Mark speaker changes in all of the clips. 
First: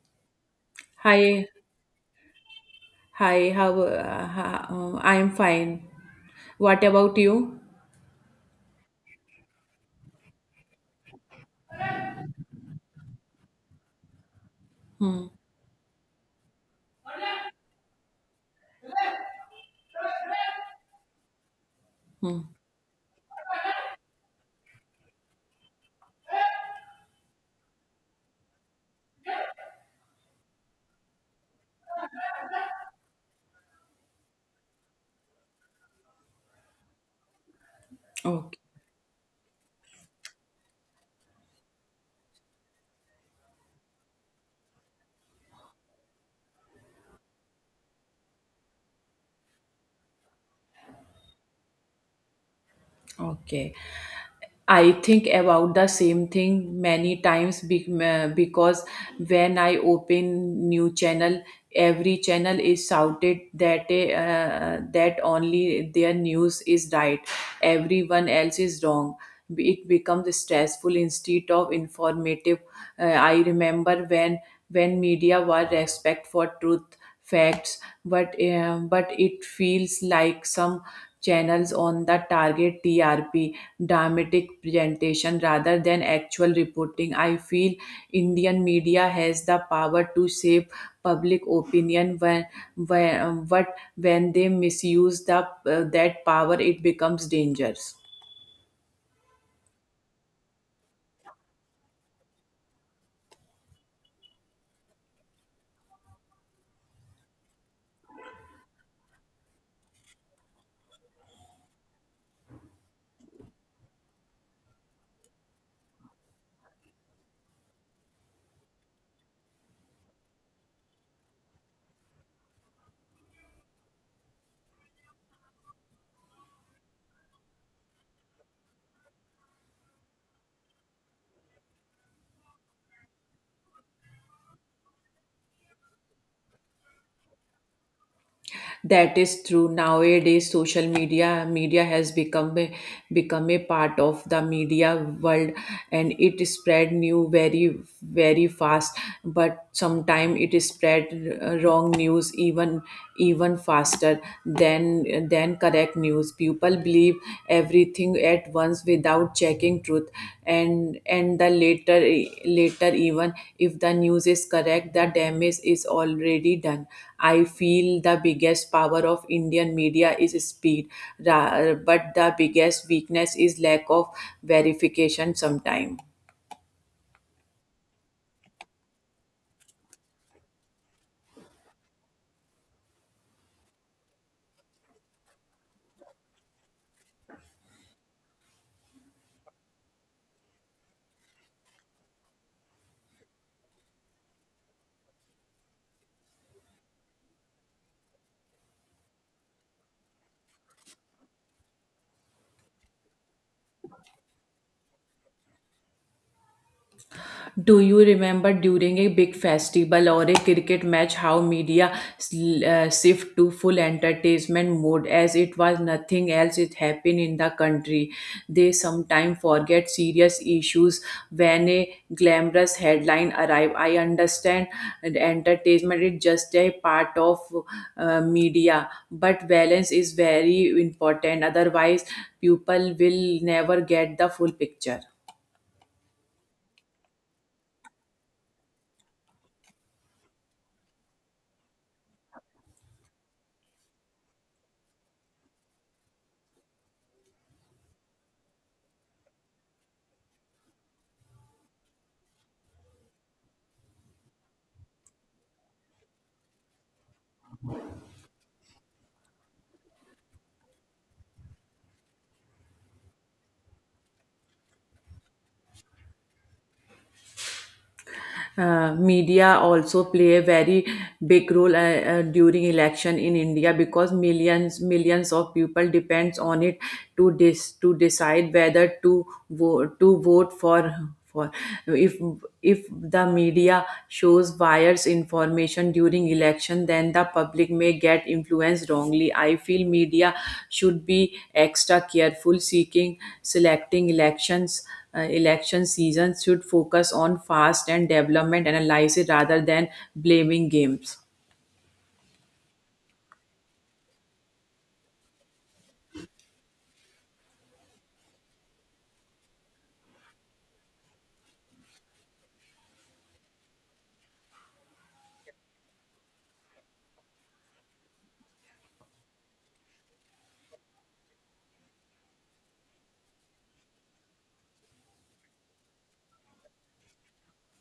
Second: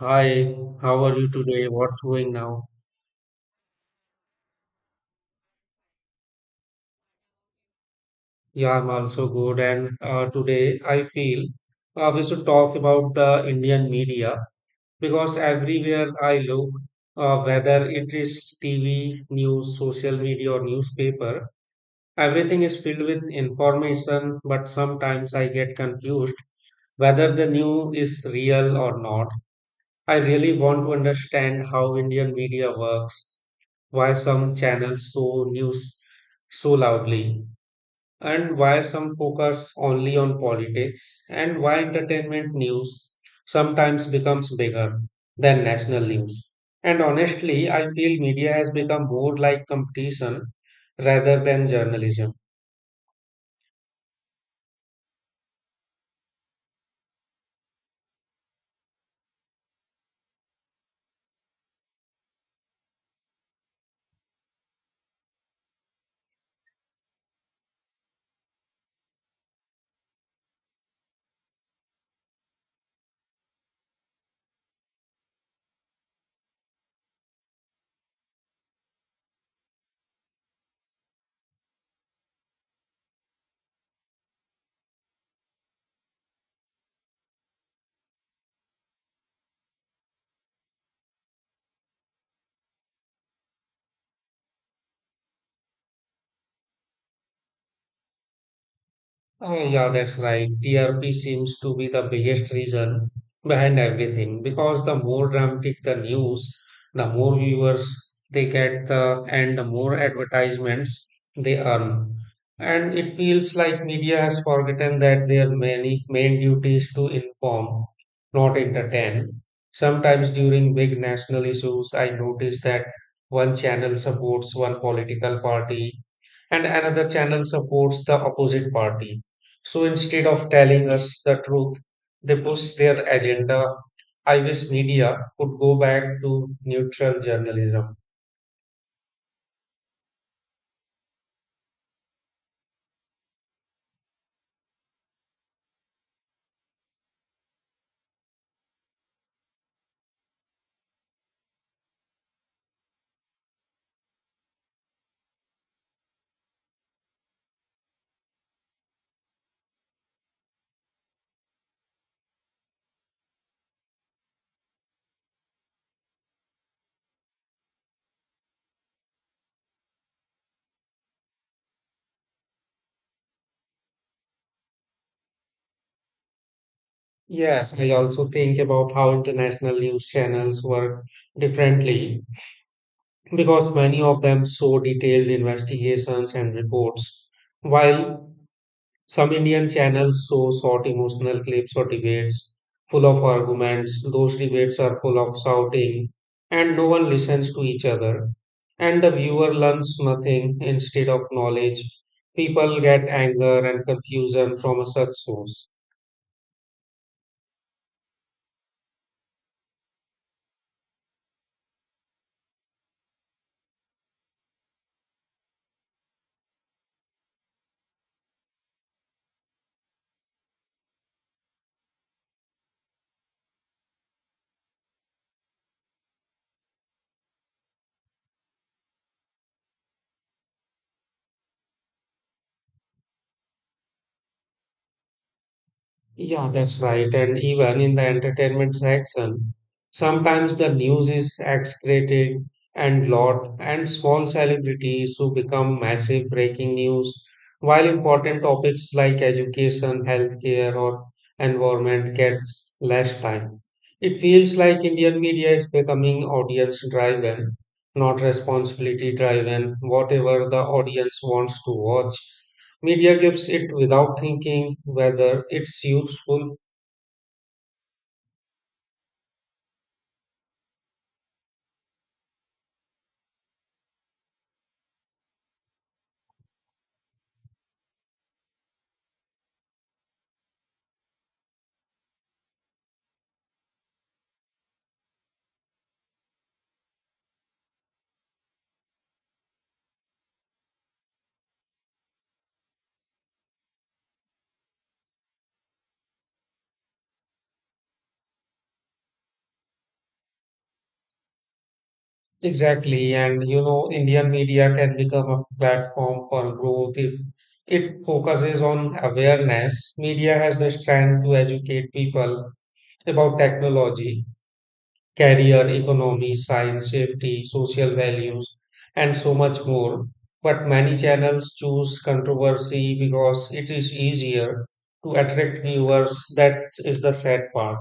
Speaker 1: Hi, how are you
Speaker 2: Hi,
Speaker 1: today? What's going now?
Speaker 2: hi, I'm fine. What about you?
Speaker 1: Yeah, I'm also good. And today I feel we should talk about the Indian media because everywhere I look, whether it is TV, news, social media, or newspaper,
Speaker 2: Hmm.
Speaker 1: everything is filled with information. But sometimes I get confused whether the news is real or not. I really want to understand how Indian media works, why some channels show news so loudly, and
Speaker 2: Okay,
Speaker 1: why some focus only on politics, and why entertainment news sometimes becomes bigger than national news. And honestly, I feel media has become more like competition rather than journalism.
Speaker 2: okay. I think about the same thing many times because when I open new channel, every channel is shouted that that only their news is right, everyone else is wrong. It becomes stressful instead of informative. I remember when media were respect for truth facts, but it feels like some channels on the target TRP, dramatic presentation rather than actual reporting. I feel Indian media has the power to shape public opinion when but when they misuse that power, it becomes dangerous.
Speaker 1: Oh, yeah, that's right. TRP seems to be the biggest reason behind everything because the more dramatic the news, the more viewers they get, and the more advertisements they earn. And it feels like media has forgotten that their many main duty is to inform, not entertain. Sometimes during big national issues, I notice that one channel supports one political party and another channel supports the opposite party. So instead of telling us the truth, they push their agenda. I wish media could go back to neutral journalism.
Speaker 2: That is true. Nowadays, social media has become become a part of the media world, and it spread new very very fast. But sometimes it spread wrong news even faster than correct news. People believe everything at once without checking truth, and the later even if the news is correct, the damage is already done. I feel the biggest power of Indian media is speed, but the biggest weakness is lack of verification sometime.
Speaker 1: Yes, I also think about how international news channels work differently because many of them show detailed investigations and reports, while some Indian channels show short emotional clips or debates full of arguments. Those debates are full of shouting, and no one listens to each other. And the viewer learns nothing instead of knowledge. People get anger and confusion from such source.
Speaker 2: Do you remember during a big festival or a cricket match how media shift to full entertainment mode as it was nothing else it happened in the country? They sometimes forget serious issues when a glamorous headline arrive. I understand that entertainment is just a part of media, but balance is very important. Otherwise, people will never get the full picture.
Speaker 1: Yeah, that's right. And even in the entertainment section, sometimes the news is excreted and lot and small celebrities who become massive breaking news, while important topics like education, healthcare, or environment get less time. It feels like Indian media is becoming audience driven, not responsibility driven, whatever the audience wants to watch. Media gives it without thinking whether it's useful.
Speaker 2: Media also play a very big role during election in India because millions of people depends on it to decide whether to vote for if if the media shows wires information during election, then the public may get influenced wrongly. I feel media should be extra careful seeking selecting elections. Election season should focus on fast and development analysis rather than blaming games.
Speaker 1: Exactly. And you know, Indian media can become a platform for growth if it focuses on awareness. Media has the strength to educate people about technology, career, economy, science, safety, social values, and so much more. But many channels choose controversy because it is easier to attract viewers. That is the sad part.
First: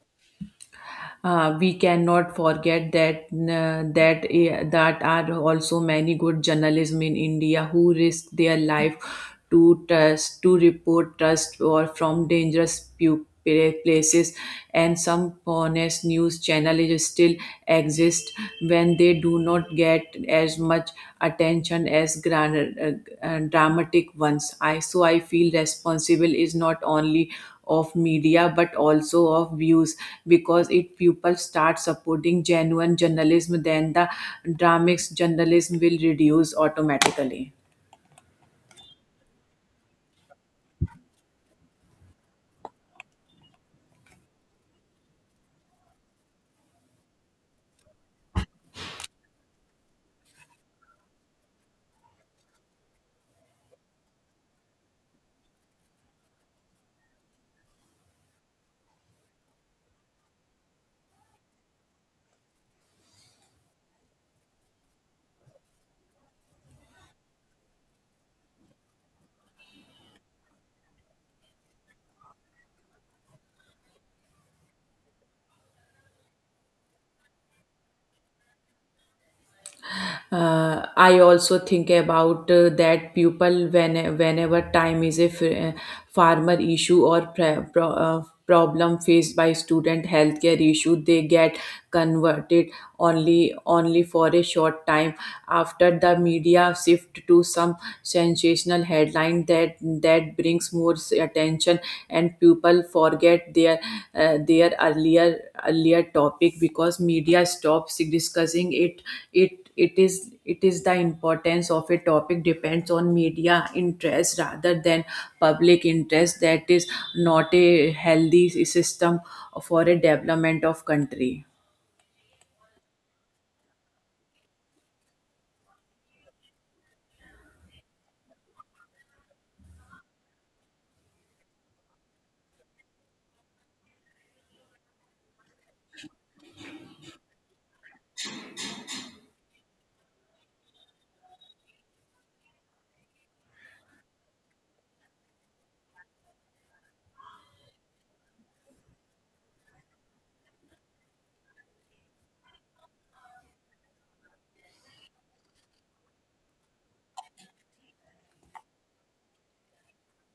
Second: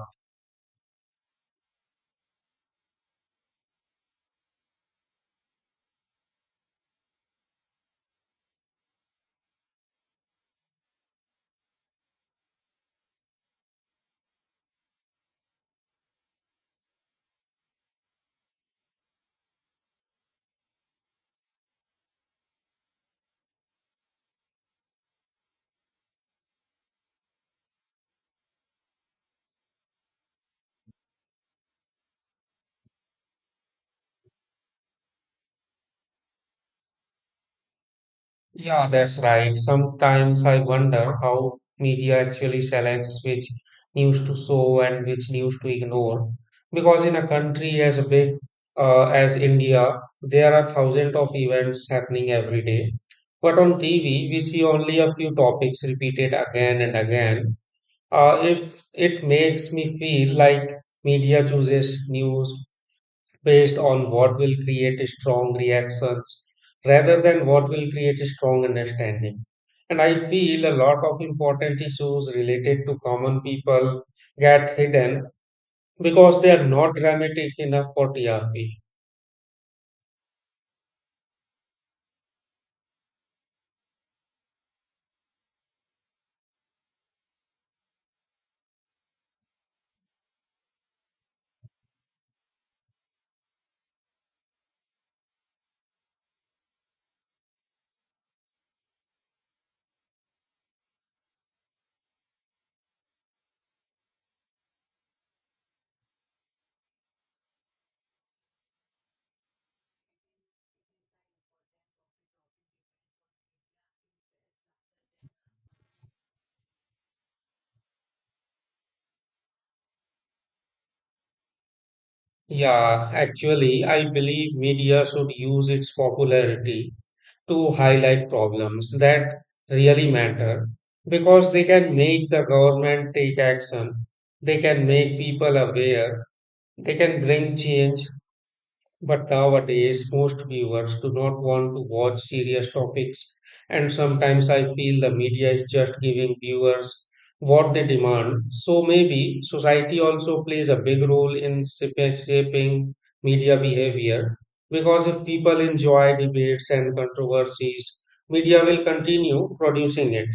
Speaker 2: We cannot forget that are also many good journalism in India who risk their life to report trust or from dangerous places, and some honest news channels still exist when they do not get as much attention as dramatic ones. I so i feel responsible is not only of media but also of views, because if people start supporting genuine journalism, then the dramatics journalism will reduce automatically.
Speaker 1: Yeah, that's right. Sometimes I wonder how media actually selects which news to show and which news to ignore. Because in a country as big as India, there are thousands of events happening every day. But on TV, we see only a few topics repeated again and again. If it makes me feel like media chooses news based on what will create strong reactions rather than what will create a strong understanding. And I feel a lot of important issues related to common people get hidden because they are not dramatic enough for TRP.
Speaker 2: I also think about that people whenever time is a farmer issue or problem faced by student healthcare issue, they get converted only for a short time, after the media shift to some sensational headline that brings more attention, and people forget their uh, their earlier earlier topic because media stops discussing it. It is the importance of a topic depends on media interest rather than public interest. That is not a healthy system for a development of country.
Speaker 1: Yeah, actually, I believe media should use its popularity to highlight problems that really matter because they can make the government take action, they can make people aware. They can bring change, but nowadays most viewers do not want to watch serious topics, and sometimes I feel the media is just giving viewers what they demand. So maybe society also plays a big role in shaping media behavior because if people enjoy debates and controversies, media will continue producing it.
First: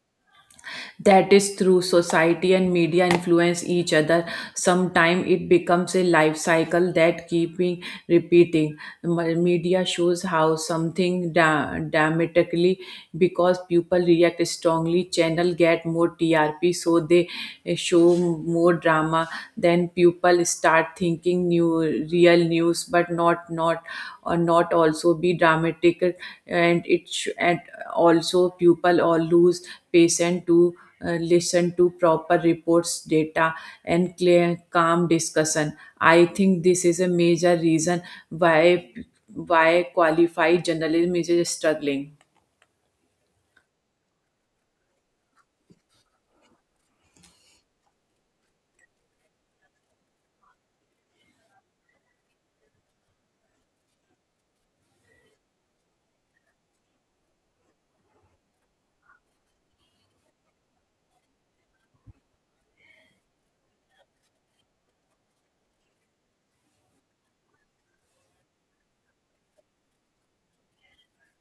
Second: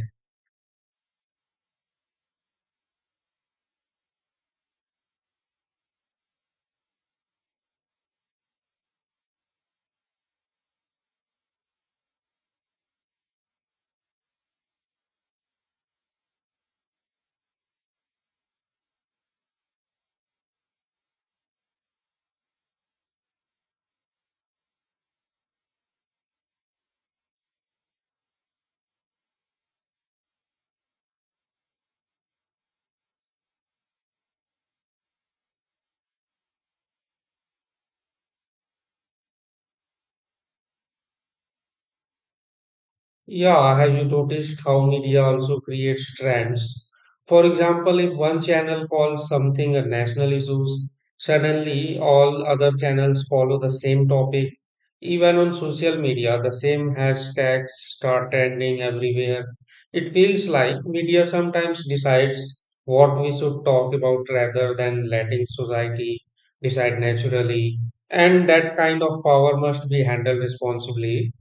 Speaker 2: That is through society and media influence each other. Sometimes it becomes a life cycle that keeping repeating. Media shows how something dramatically because people react strongly. Channel get more TRP, so they show more drama. Then people start thinking new real news but not also be dramatic, and also people or lose patient to listen to proper reports data and clear calm discussion. I think this is a major reason why why qualified journalism is struggling.
Speaker 1: Yeah, have you noticed how media also creates trends? For example, if one channel calls something a national issue, suddenly all other channels follow the same topic. Even on social media, the same hashtags start trending everywhere. It feels like media sometimes decides what we should talk about rather than letting society decide naturally. And that kind of power must be handled responsibly,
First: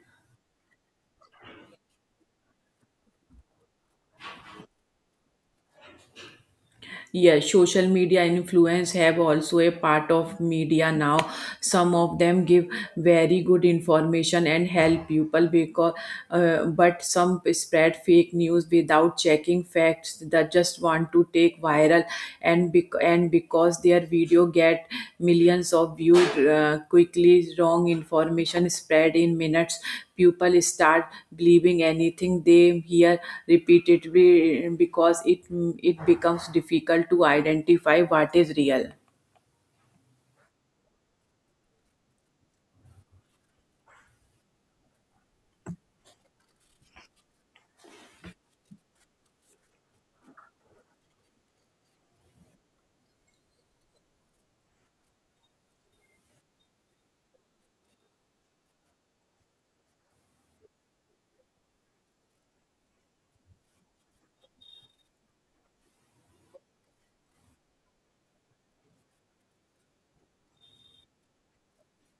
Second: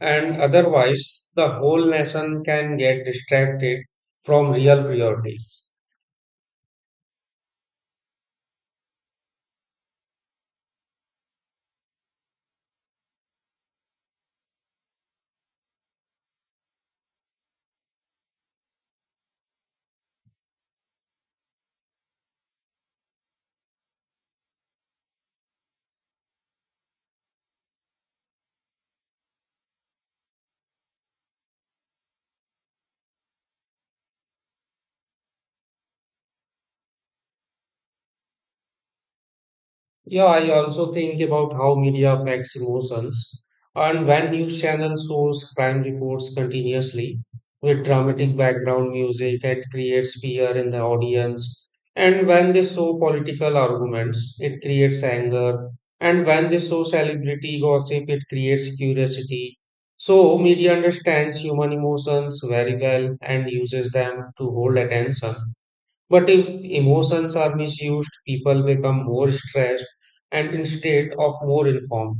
Speaker 1: and otherwise the whole nation can get distracted from real priorities.
Speaker 2: Yes, social media influence have also a part of media now. Some of them give very good information and help people, but some spread fake news without checking facts. That just want to take viral, and because their video get millions of views quickly, wrong information spread in minutes. People start believing anything they hear repeatedly because it becomes difficult to identify what is real.
Speaker 1: Yeah, I also think about how media affects emotions. And when news channels shows crime reports continuously with dramatic background music, it creates fear in the audience. And when they show political arguments, it creates anger. And when they show celebrity gossip, it creates curiosity. So, media understands human emotions very well and uses them to hold attention. But if emotions are misused, people become more stressed and instead of more informed.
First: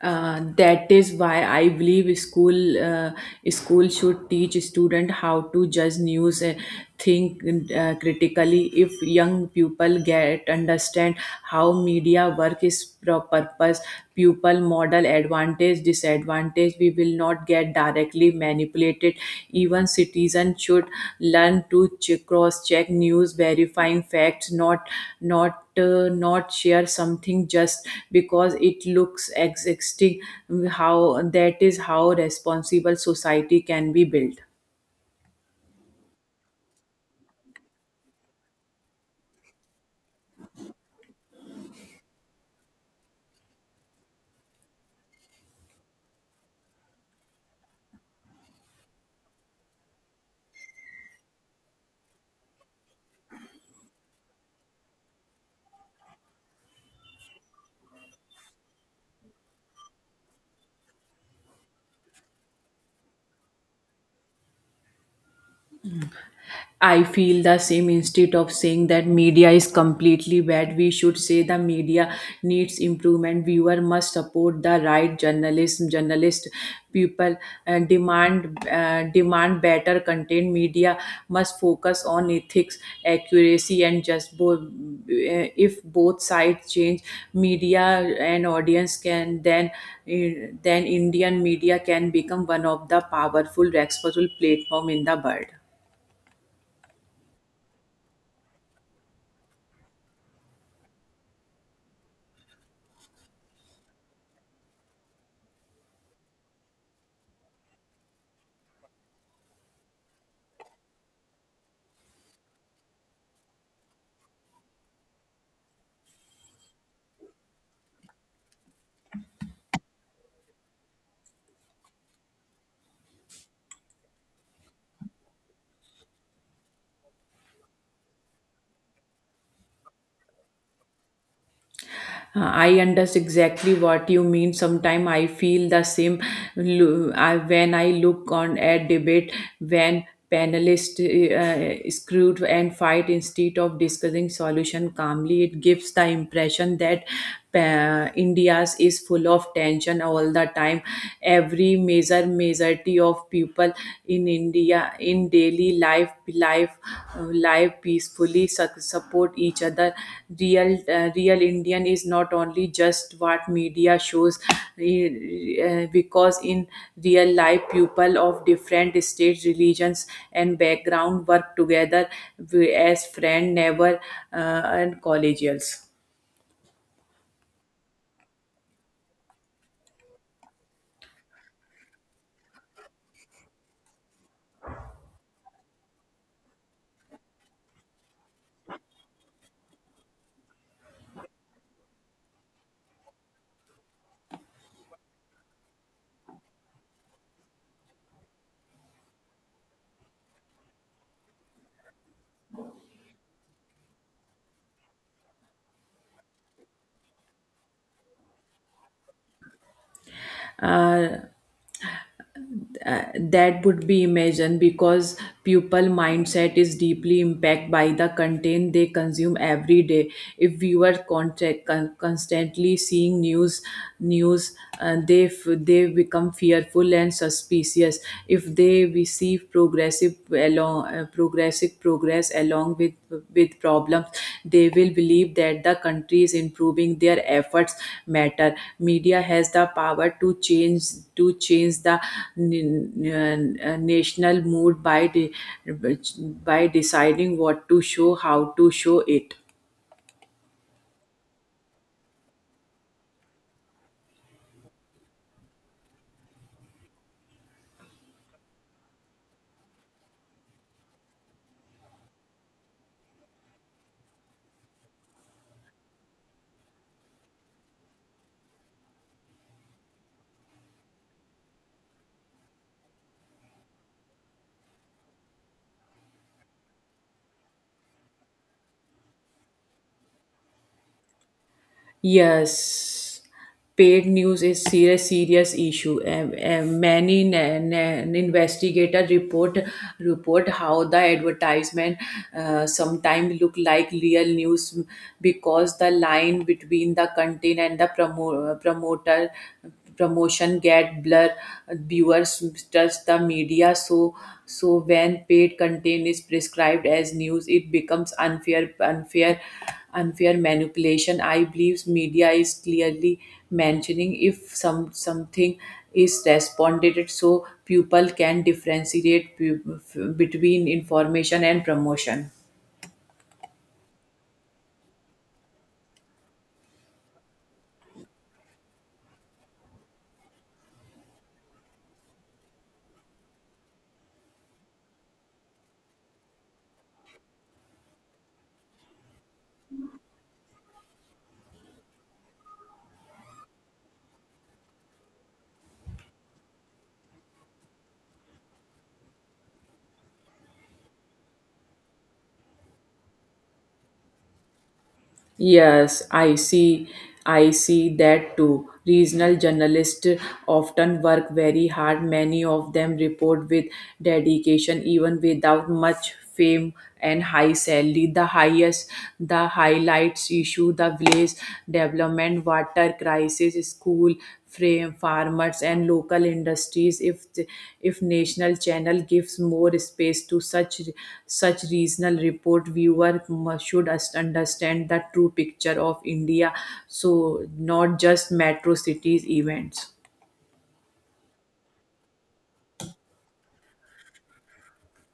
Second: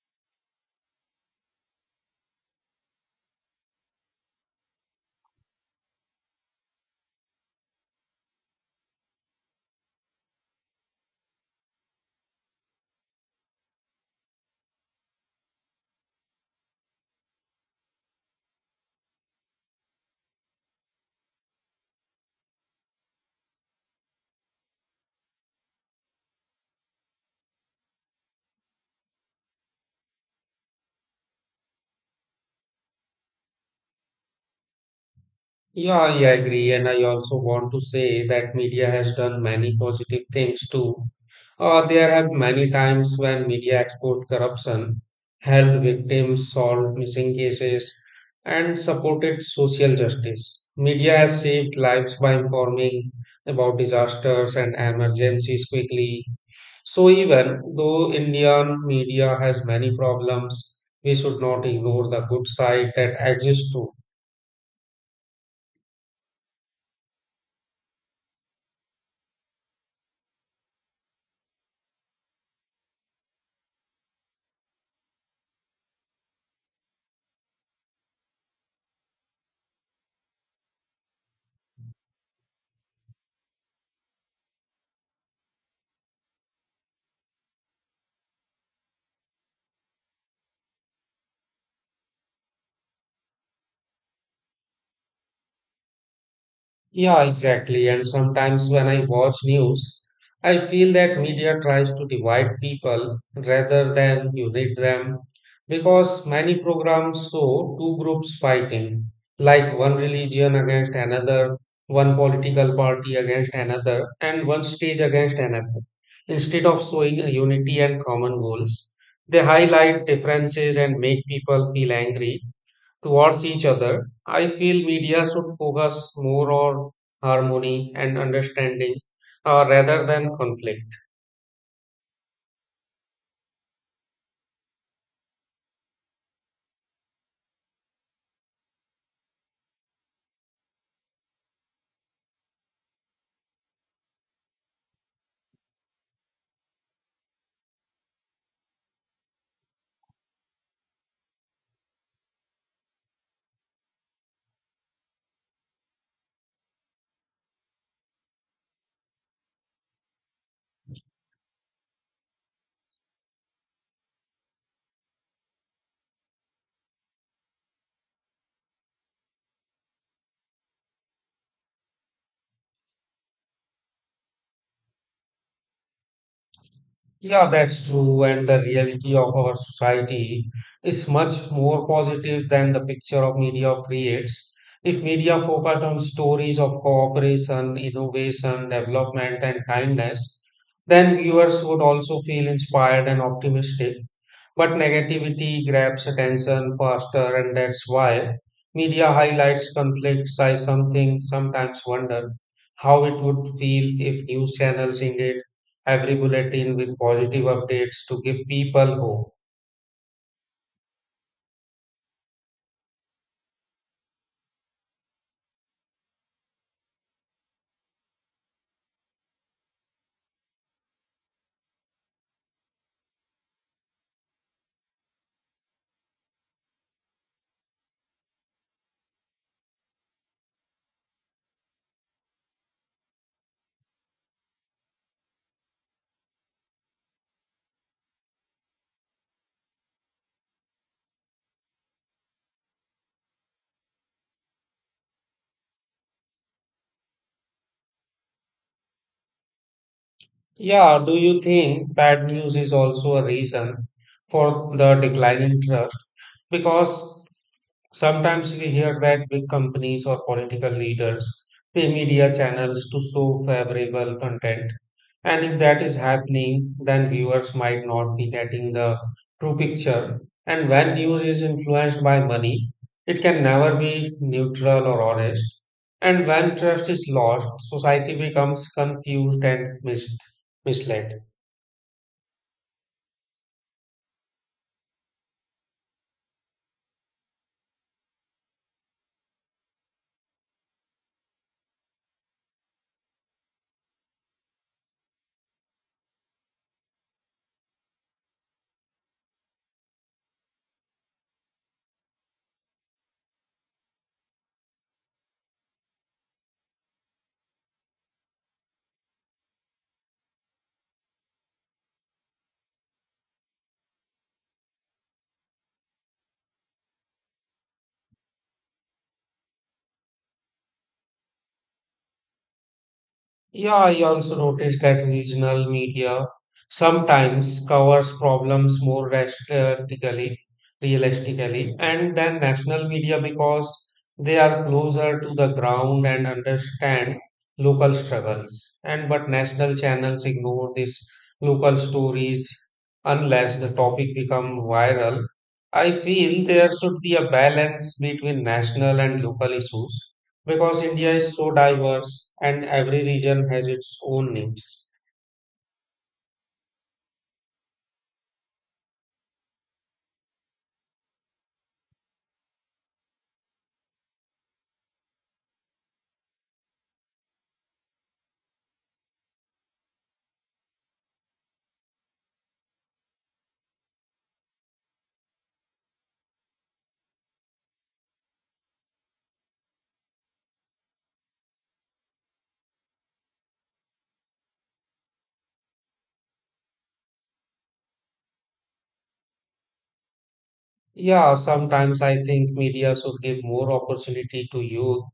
Speaker 2: That is why I believe school should teach student how to judge news, think critically. If young people get understand how media work is purpose, pupil model advantage disadvantage, we will not get directly manipulated. Even citizens should learn to cross check news, verifying facts, not share something just because it looks existing. How that is how responsible society can be built.
Speaker 1: Yeah, I agree. And I also want to say that media has done many positive things too. There have many times when media exposed corruption, helped victims solve missing cases, and supported social justice. Media has saved lives by informing about disasters and emergencies quickly. So even though Indian media has many problems, we should not ignore the good side that exists too.
Speaker 2: I feel the same instead of saying that media is completely bad. We should say the media needs improvement. Viewer must support the right journalism. Journalist people demand better content. Media must focus on ethics, accuracy, and just both. If both sides change, media and audience can then Indian media can become one of the powerful, respectful platform in the world.
Speaker 1: Yeah, exactly. And sometimes when I watch news, I feel that media tries to divide people rather than unite them because many programs show two groups fighting, like one religion against another, one political party against another, and one stage against another. Instead of showing unity and common goals, they highlight differences and make people feel angry towards each other. I feel media should focus more on harmony and understanding rather than conflict.
Speaker 2: I understand exactly what you mean. Sometimes I feel the same, when I look on a debate when panelists screwed and fight instead of discussing solution calmly. It gives the impression that India's is full of tension all the time. Every majority of people in India in daily life peacefully support each other. Real Indian is not only just what media shows, because in real life people of different states, religions, and background work together as friend, neighbor, uh, and collegials.
Speaker 1: Yeah, that's true. And the reality of our society is much more positive than the picture of media creates. If media focused on stories of cooperation, innovation, development, and kindness, then viewers would also feel inspired and optimistic. But negativity grabs attention faster, and that's why media highlights conflicts. I something sometimes wonder how it would feel if news channels ended every bulletin with positive updates to give people hope.
Speaker 2: That would be imagined because pupil mindset is deeply impacted by the content they consume every day. If viewer constantly seeing news, they become fearful and suspicious. If they receive progress along with problems, they will believe that the country is improving. Their efforts matter. Media has the power to change the national mood by deciding what to show, how to show it.
Speaker 1: Yeah, do you think bad news is also a reason for the decline in trust? Because sometimes we hear that big companies or political leaders pay media channels to show favorable content. And if that is happening, then viewers might not be getting the true picture. And when news is influenced by money, it can never be neutral or honest. And when trust is lost, society becomes confused and misled.
Speaker 2: Yes, paid news is serious issue. Many investigators report how the advertisement sometimes look like real news, because the line between the content and the promo- promoter promotion get blur. Viewers trust the media, so when paid content is prescribed as news it becomes unfair manipulation. I believe media is clearly mentioning if something is responded so people can differentiate between information and promotion.
Speaker 1: Yeah, I also noticed that regional media sometimes covers problems more realistically, and than national media because they are closer to the ground and understand local struggles. And but national channels ignore these local stories unless the topic become viral. I feel there should be a balance between national and local issues because India is so diverse and every region has its own needs.
Speaker 2: Yes, I see that too. Regional journalists often work very hard. Many of them report with dedication, even without much fame and high salary. The highlights issue, the village development, what water crisis, school, frame, farmers, and local industries. If national channel gives more space to such regional report, viewer should understand the true picture of India. So not just metro cities events.
Speaker 1: Yeah, sometimes I think media should give more opportunity to youth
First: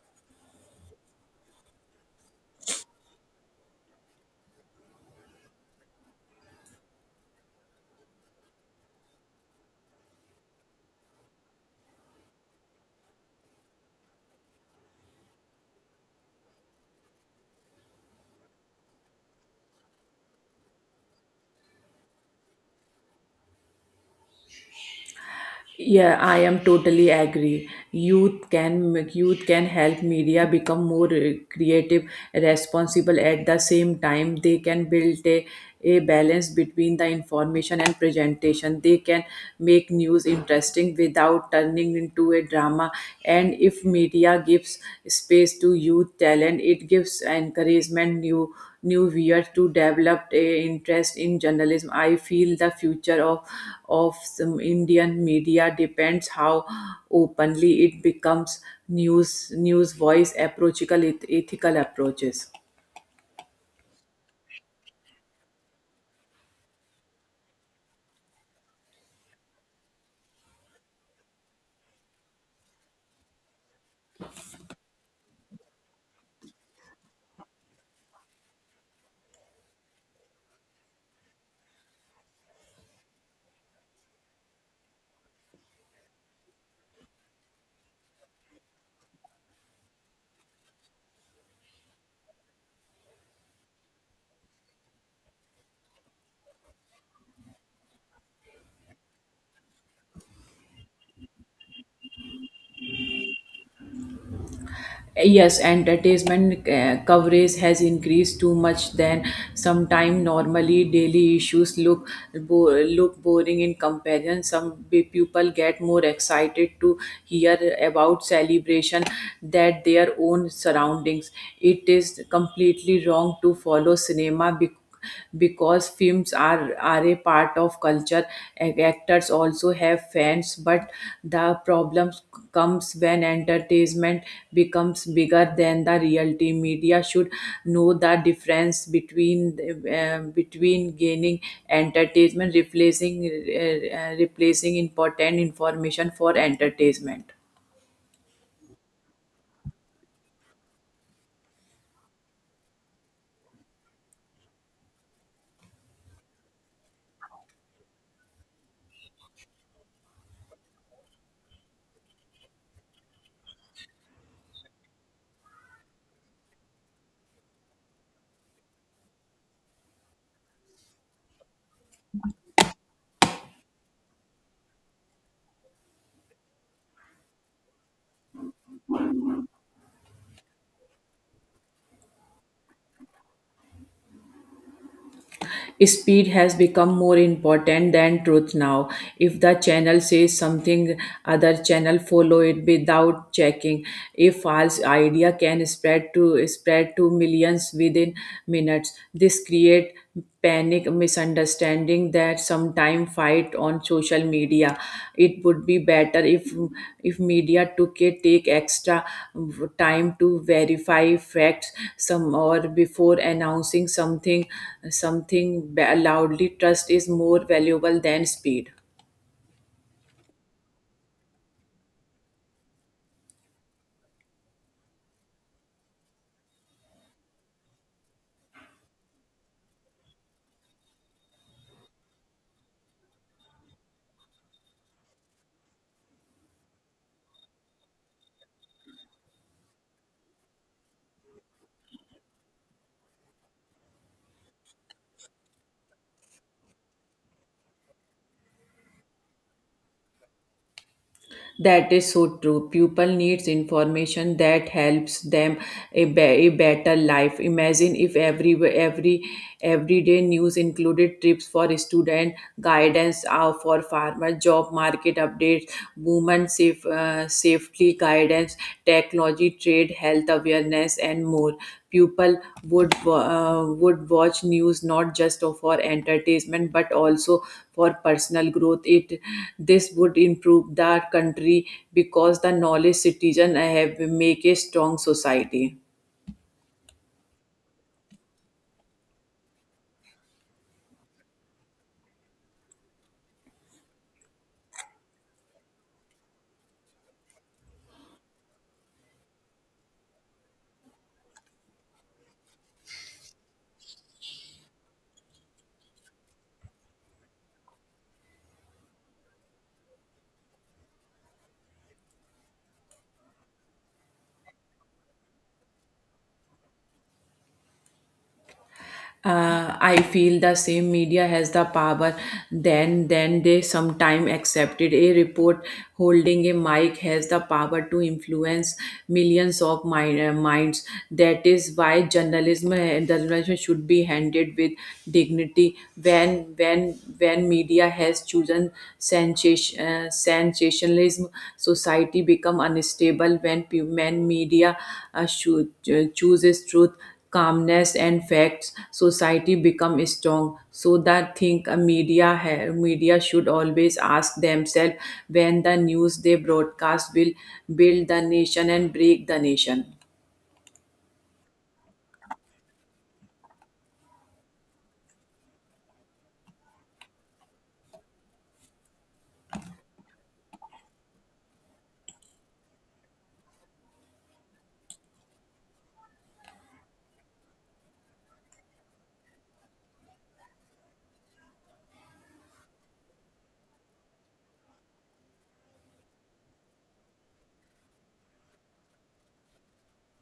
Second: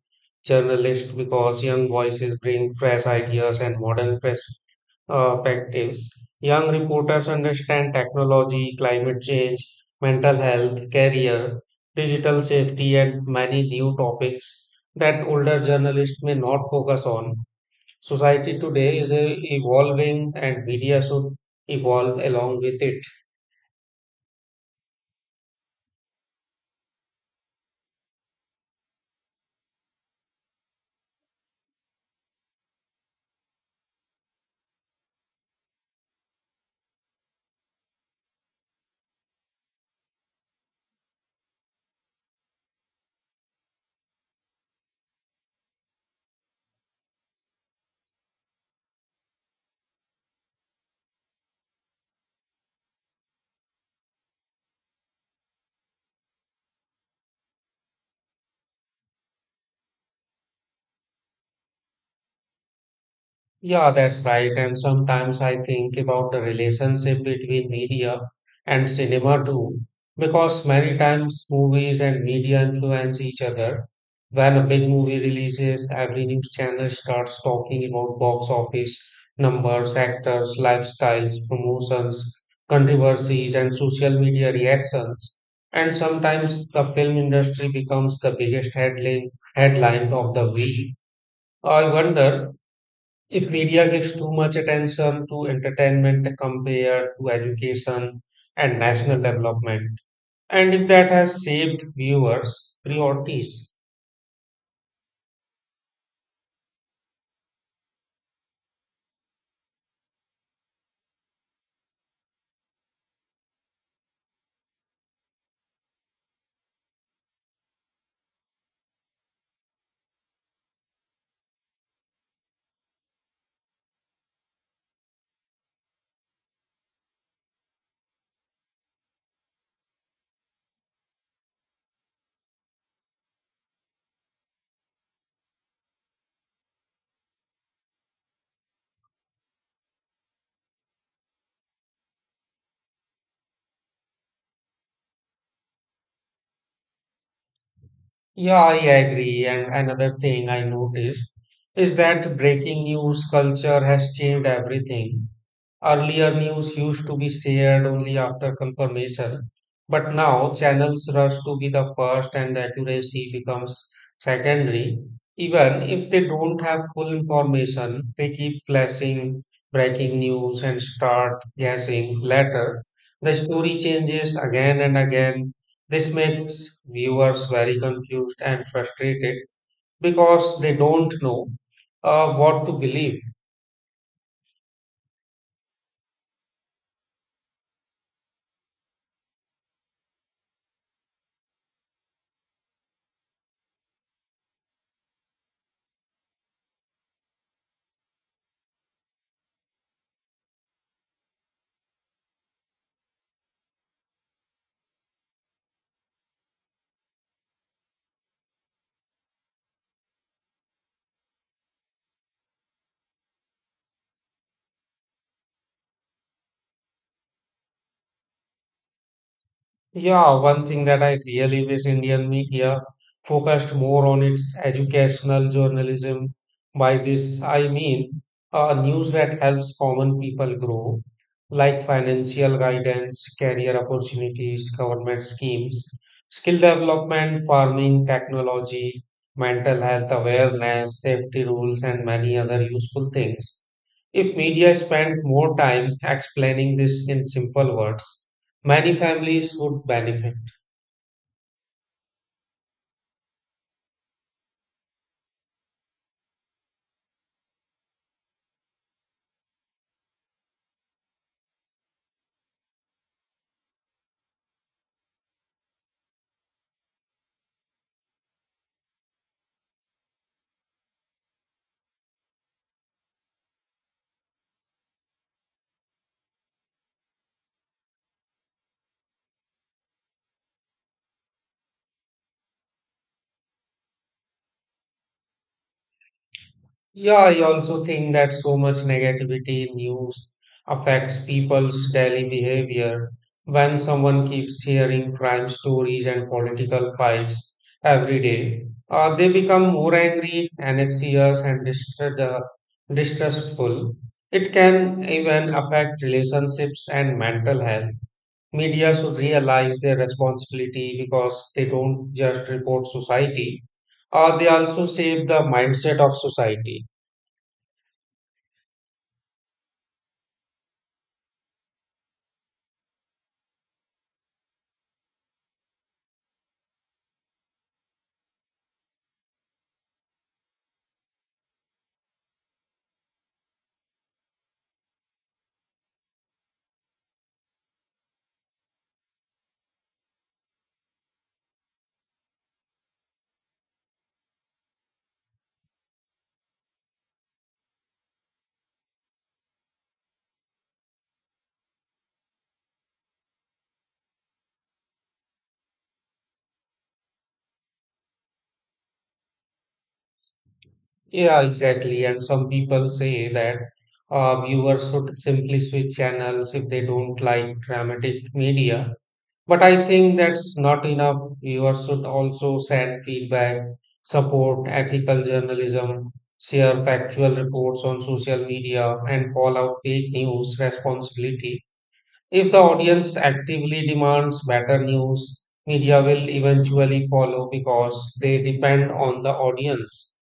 Speaker 1: journalists because young voices bring fresh ideas and modern perspectives. Young reporters understand technology, climate change, mental health, career, digital safety, and many new topics that older journalists may not focus on. Society today is evolving and media should evolve along with it.
Speaker 2: Yeah, I am totally agree. Youth can help media become more creative, responsible at the same time. They can build a balance between the information and presentation. They can make news interesting without turning into a drama. And if media gives space to youth talent, it gives encouragement new viewers to develop a interest in journalism. I feel the future of some Indian media depends how openly it becomes news voice approachable ethical approaches.
Speaker 1: Yeah, that's right. And sometimes I think about the relationship between media and cinema too, because many times movies and media influence each other. When a big movie releases, every news channel starts talking about box office numbers, actors, lifestyles, promotions, controversies, and social media reactions. And sometimes the film industry becomes the biggest headline of the week. I wonder if media gives too much attention to entertainment compared to education and national development, and if that has shaped viewers' priorities.
Speaker 2: Yes, entertainment coverage has increased too much, then sometime normally daily issues look boring in comparison. Some people get more excited to hear about celebration that their own surroundings. It is completely wrong to follow cinema, because films are a part of culture. Actors also have fans, but the problem comes when entertainment becomes bigger than the reality. Media should know the difference between gaining entertainment replacing important information for entertainment.
Speaker 1: Yeah, I agree. And another thing I noticed is that breaking news culture has changed everything. Earlier news used to be shared only after confirmation, but now channels rush to be the first and accuracy becomes secondary. Even if they don't have full information, they keep flashing breaking news and start guessing later. The story changes again and again. This makes viewers very confused and frustrated because they don't know what to believe.
Speaker 2: Speed has become more important than truth now. If the channel says something, other channel follow it without checking. A false idea can spread to millions within minutes. This create panic, misunderstanding that sometime fight on social media. It would be better if media took a take extra time to verify facts some or before announcing something loudly. Trust is more valuable than speed.
Speaker 1: Yeah, one thing that I really wish Indian media focused more on its educational journalism. By this, I mean news that helps common people grow, like financial guidance, career opportunities, government schemes, skill development, farming, technology, mental health awareness, safety rules, and many other useful things. If media spent more time explaining this in simple words, many families would benefit.
Speaker 2: That is so true. Pupil needs information that helps them a better life. Imagine if every everyday news included trips for student, guidance for farmer, job market updates, women safely guidance technology, trade, health awareness, and more. People would watch news not just for entertainment but also for personal growth. It This would improve the country, because the knowledge citizen have make a strong society.
Speaker 1: Yeah, I also think that so much negativity in news affects people's daily behavior. When someone keeps hearing crime stories and political fights every day, they become more angry, anxious, and distrustful. It can even affect relationships and mental health. Media should realize their responsibility because they don't just report society, they also shape the mindset of society.
Speaker 2: I feel the same. Media has the power, then they sometime accepted a report, holding a mic has the power to influence millions of minds. That is why journalism should be handled with dignity. When when when media has chosen sensationalism, society become unstable. When media chooses truth, calmness and facts, society become strong. So that think a media should always ask themselves when the news they broadcast will build the nation and break the nation.
Speaker 1: Yeah, exactly. And some people say that viewers should simply switch channels if they don't like dramatic media. But I think that's not enough. Viewers should also send feedback, support ethical journalism, share factual reports on social media, and call out fake news responsibility. If the audience actively demands better news, media will eventually follow because they depend on the audience.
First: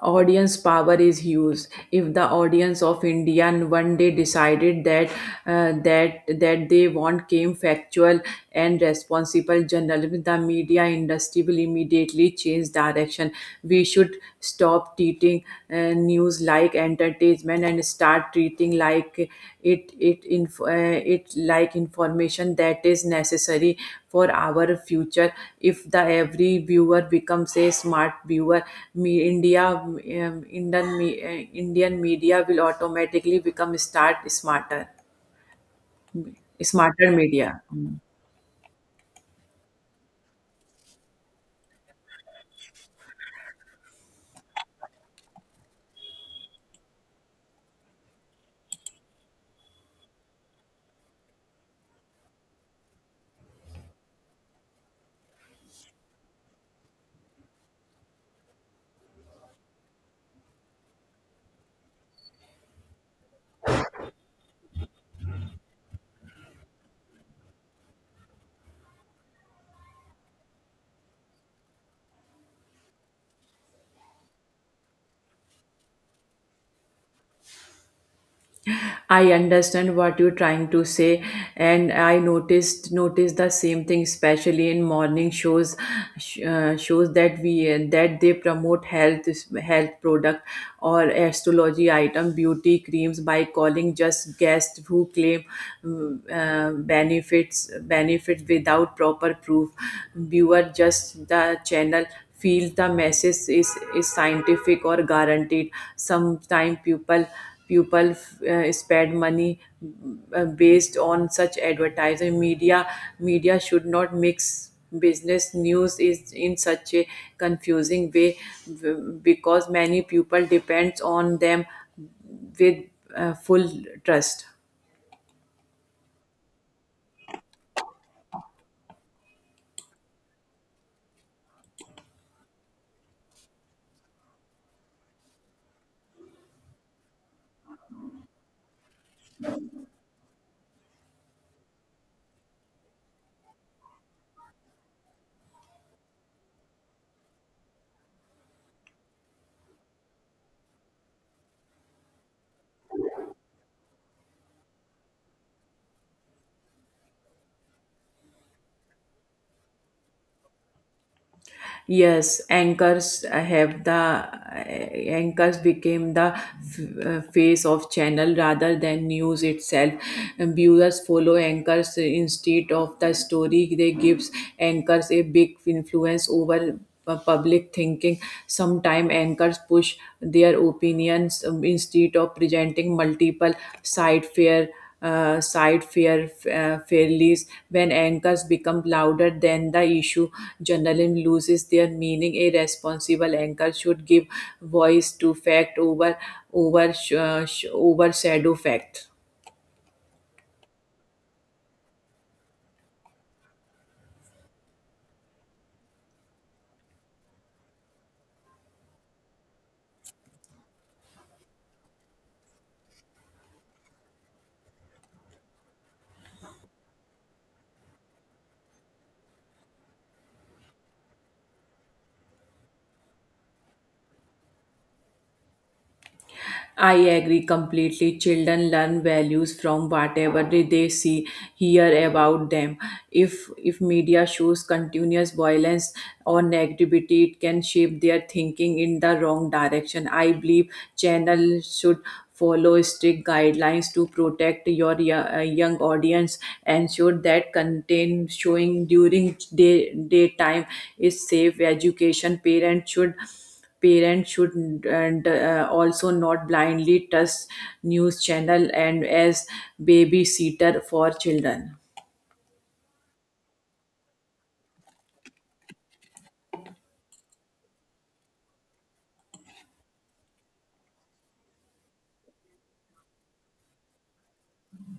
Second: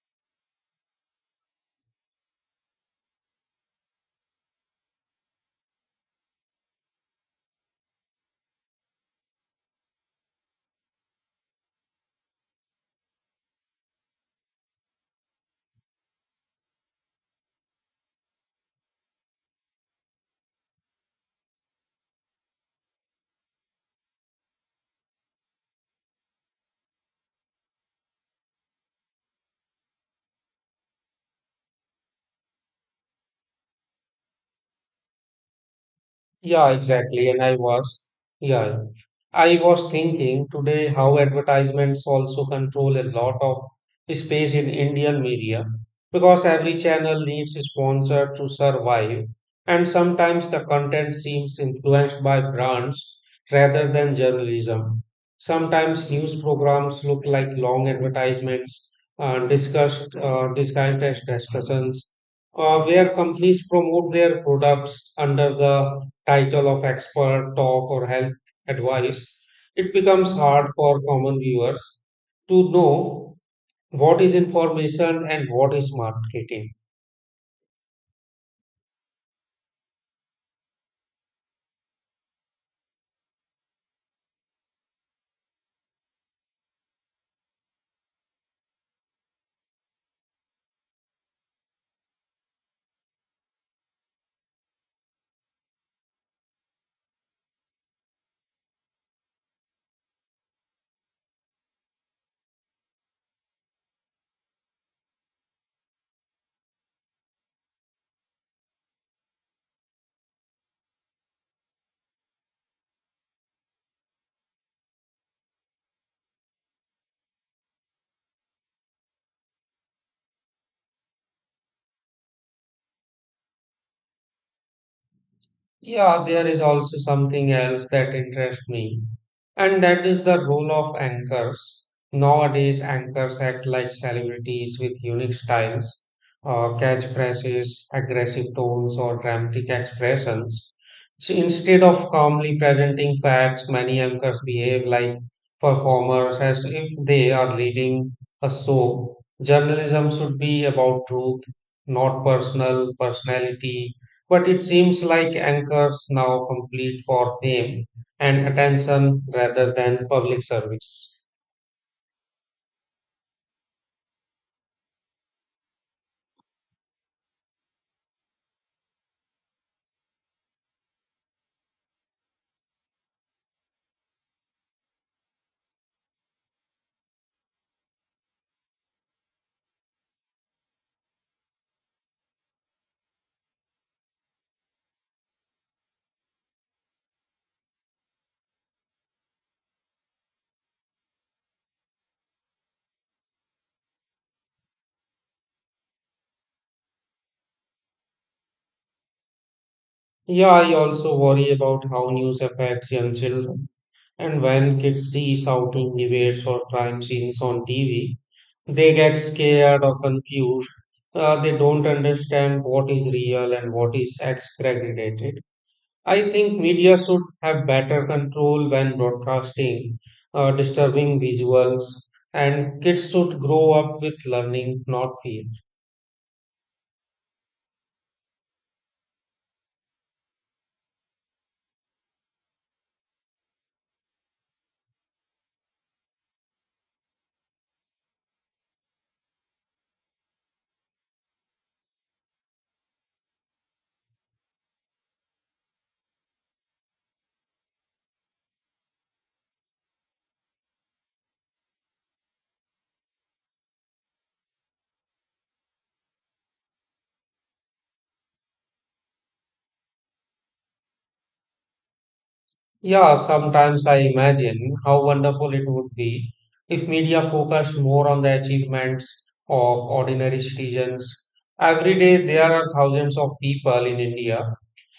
Speaker 2: Audience power is huge. If the audience of Indian one day decided that they want came factual and responsible journalism, the media industry will immediately change direction. We should stop treating uh, news like entertainment treatment, and start treating like it like information that is necessary for our future. If the every viewer becomes a smart viewer, me india indian me, Indian media will automatically become start smarter
Speaker 1: Yeah,
Speaker 2: smarter
Speaker 1: exactly.
Speaker 2: media. Mm.
Speaker 1: Yeah, I was thinking today how advertisements also control a lot of space in Indian media because every channel needs a sponsor to survive. And sometimes the content seems influenced by brands rather than journalism. Sometimes news programs look like long advertisements disguised as discussions, where companies promote their products under the title of expert talk or health advice. It becomes hard for common viewers to know what is information and what is marketing.
Speaker 2: I understand what you're trying to say, and I noticed the same thing, especially in morning shows, shows that we that they promote health product or astrology item, beauty creams, by calling just guests who claim benefits without proper proof. Viewer just the channel feel the message is scientific or guaranteed. Sometimes people spend money based on such advertising. Media should not mix business news is in such a confusing way, because many people depends on them with full trust.
Speaker 1: Yeah, there is also something else that interests me, and that is the role of anchors. Nowadays, anchors act like celebrities with unique styles, catchphrases, aggressive tones, or dramatic expressions. So instead of calmly presenting facts, many anchors behave like performers as if they are leading a show. Journalism should be about truth, not personality. But it seems like anchors now complete for fame and attention rather than public service.
Speaker 2: Yes, anchors became the face of channel rather than news itself. And viewers follow anchors instead of the story. They gives anchors a big influence over public thinking. Sometime anchors push their opinions, instead of presenting multiple side fair side fair fairly. When anchors become louder than the issue, journalism loses their meaning. A responsible anchor should give voice to fact, overshadow fact.
Speaker 1: Yeah, I also worry about how news affects young children. And when kids see shouting debates or crime scenes on TV, they get scared or confused. They don't understand what is real and what is exaggerated. I think media should have better control when broadcasting disturbing visuals, and kids should grow up with learning, not fear.
Speaker 2: I agree completely. Children learn values from whatever they see, hear about them. If media shows continuous violence or negativity, it can shape their thinking in the wrong direction. I believe channels should follow strict guidelines to protect young audience, ensure that content showing during daytime is safe education. Parents should and also not blindly trust news channel and as babysitter for children.
Speaker 1: Yeah, sometimes I imagine how wonderful it would be if media focused more on the achievements of ordinary citizens. Every day, there are thousands of people in India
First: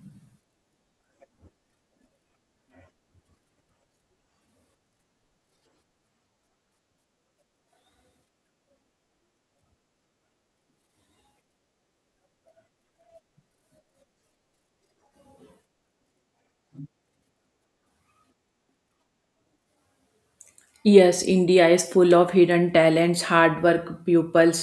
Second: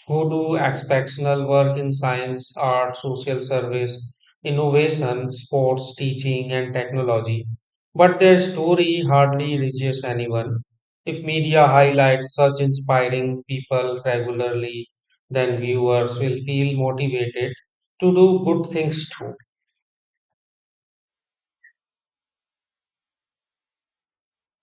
Speaker 1: who do exceptional work in science, art, social service, innovation, sports, teaching, and technology. But their story hardly reaches anyone. If media highlights such inspiring people regularly, then viewers will feel motivated to do good things too.
Speaker 2: Yes, India is full of hidden talents, hard work pupils,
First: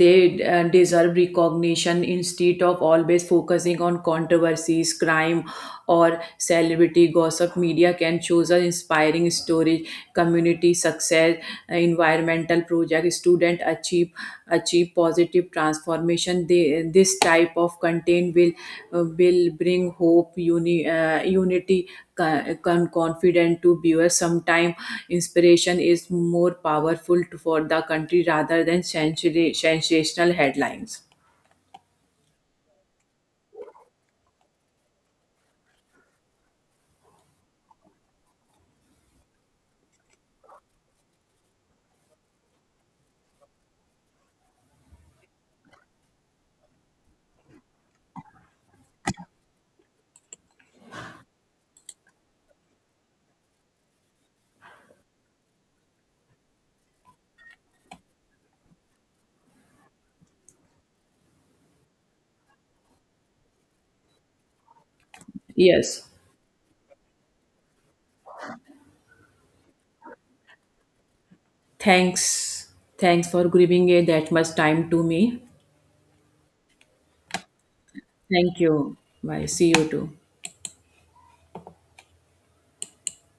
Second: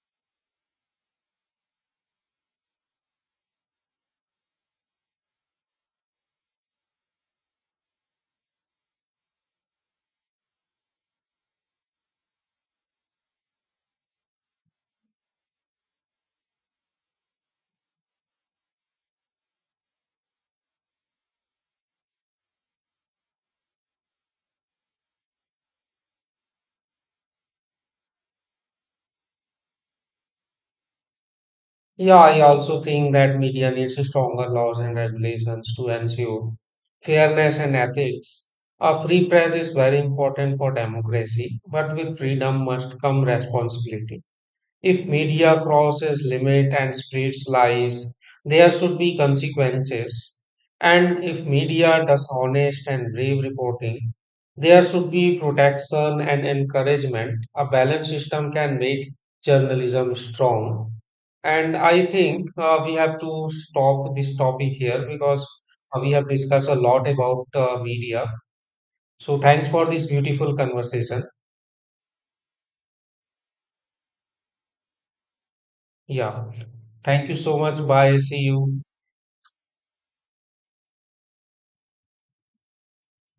Speaker 2: they deserve recognition, instead of always focusing on controversies, crime, or celebrity gossip. Media can choose an inspiring story, community success, environmental projects, to student achieve positive transformation. They, this type of content will will bring hope, unity, confident to viewers. Sometimes inspiration is more powerful for the country rather than sensational headlines.
Speaker 1: Yeah, I also think that media needs stronger laws and regulations to ensure fairness and ethics. A free press is very important for democracy, but with freedom must come responsibility. If media crosses limit and spreads lies, there should be consequences. And if media does honest and brave reporting, there should be protection and encouragement. A balanced system can make journalism strong. And I think we have to stop this topic here because
Speaker 2: Yes,
Speaker 1: we have discussed a lot about media. So thanks for this beautiful conversation.
Speaker 2: thanks thanks for giving that much time to me.
Speaker 1: Yeah. Thank you so much. Bye. See
Speaker 2: Thank
Speaker 1: you.
Speaker 2: you. Bye, see you too.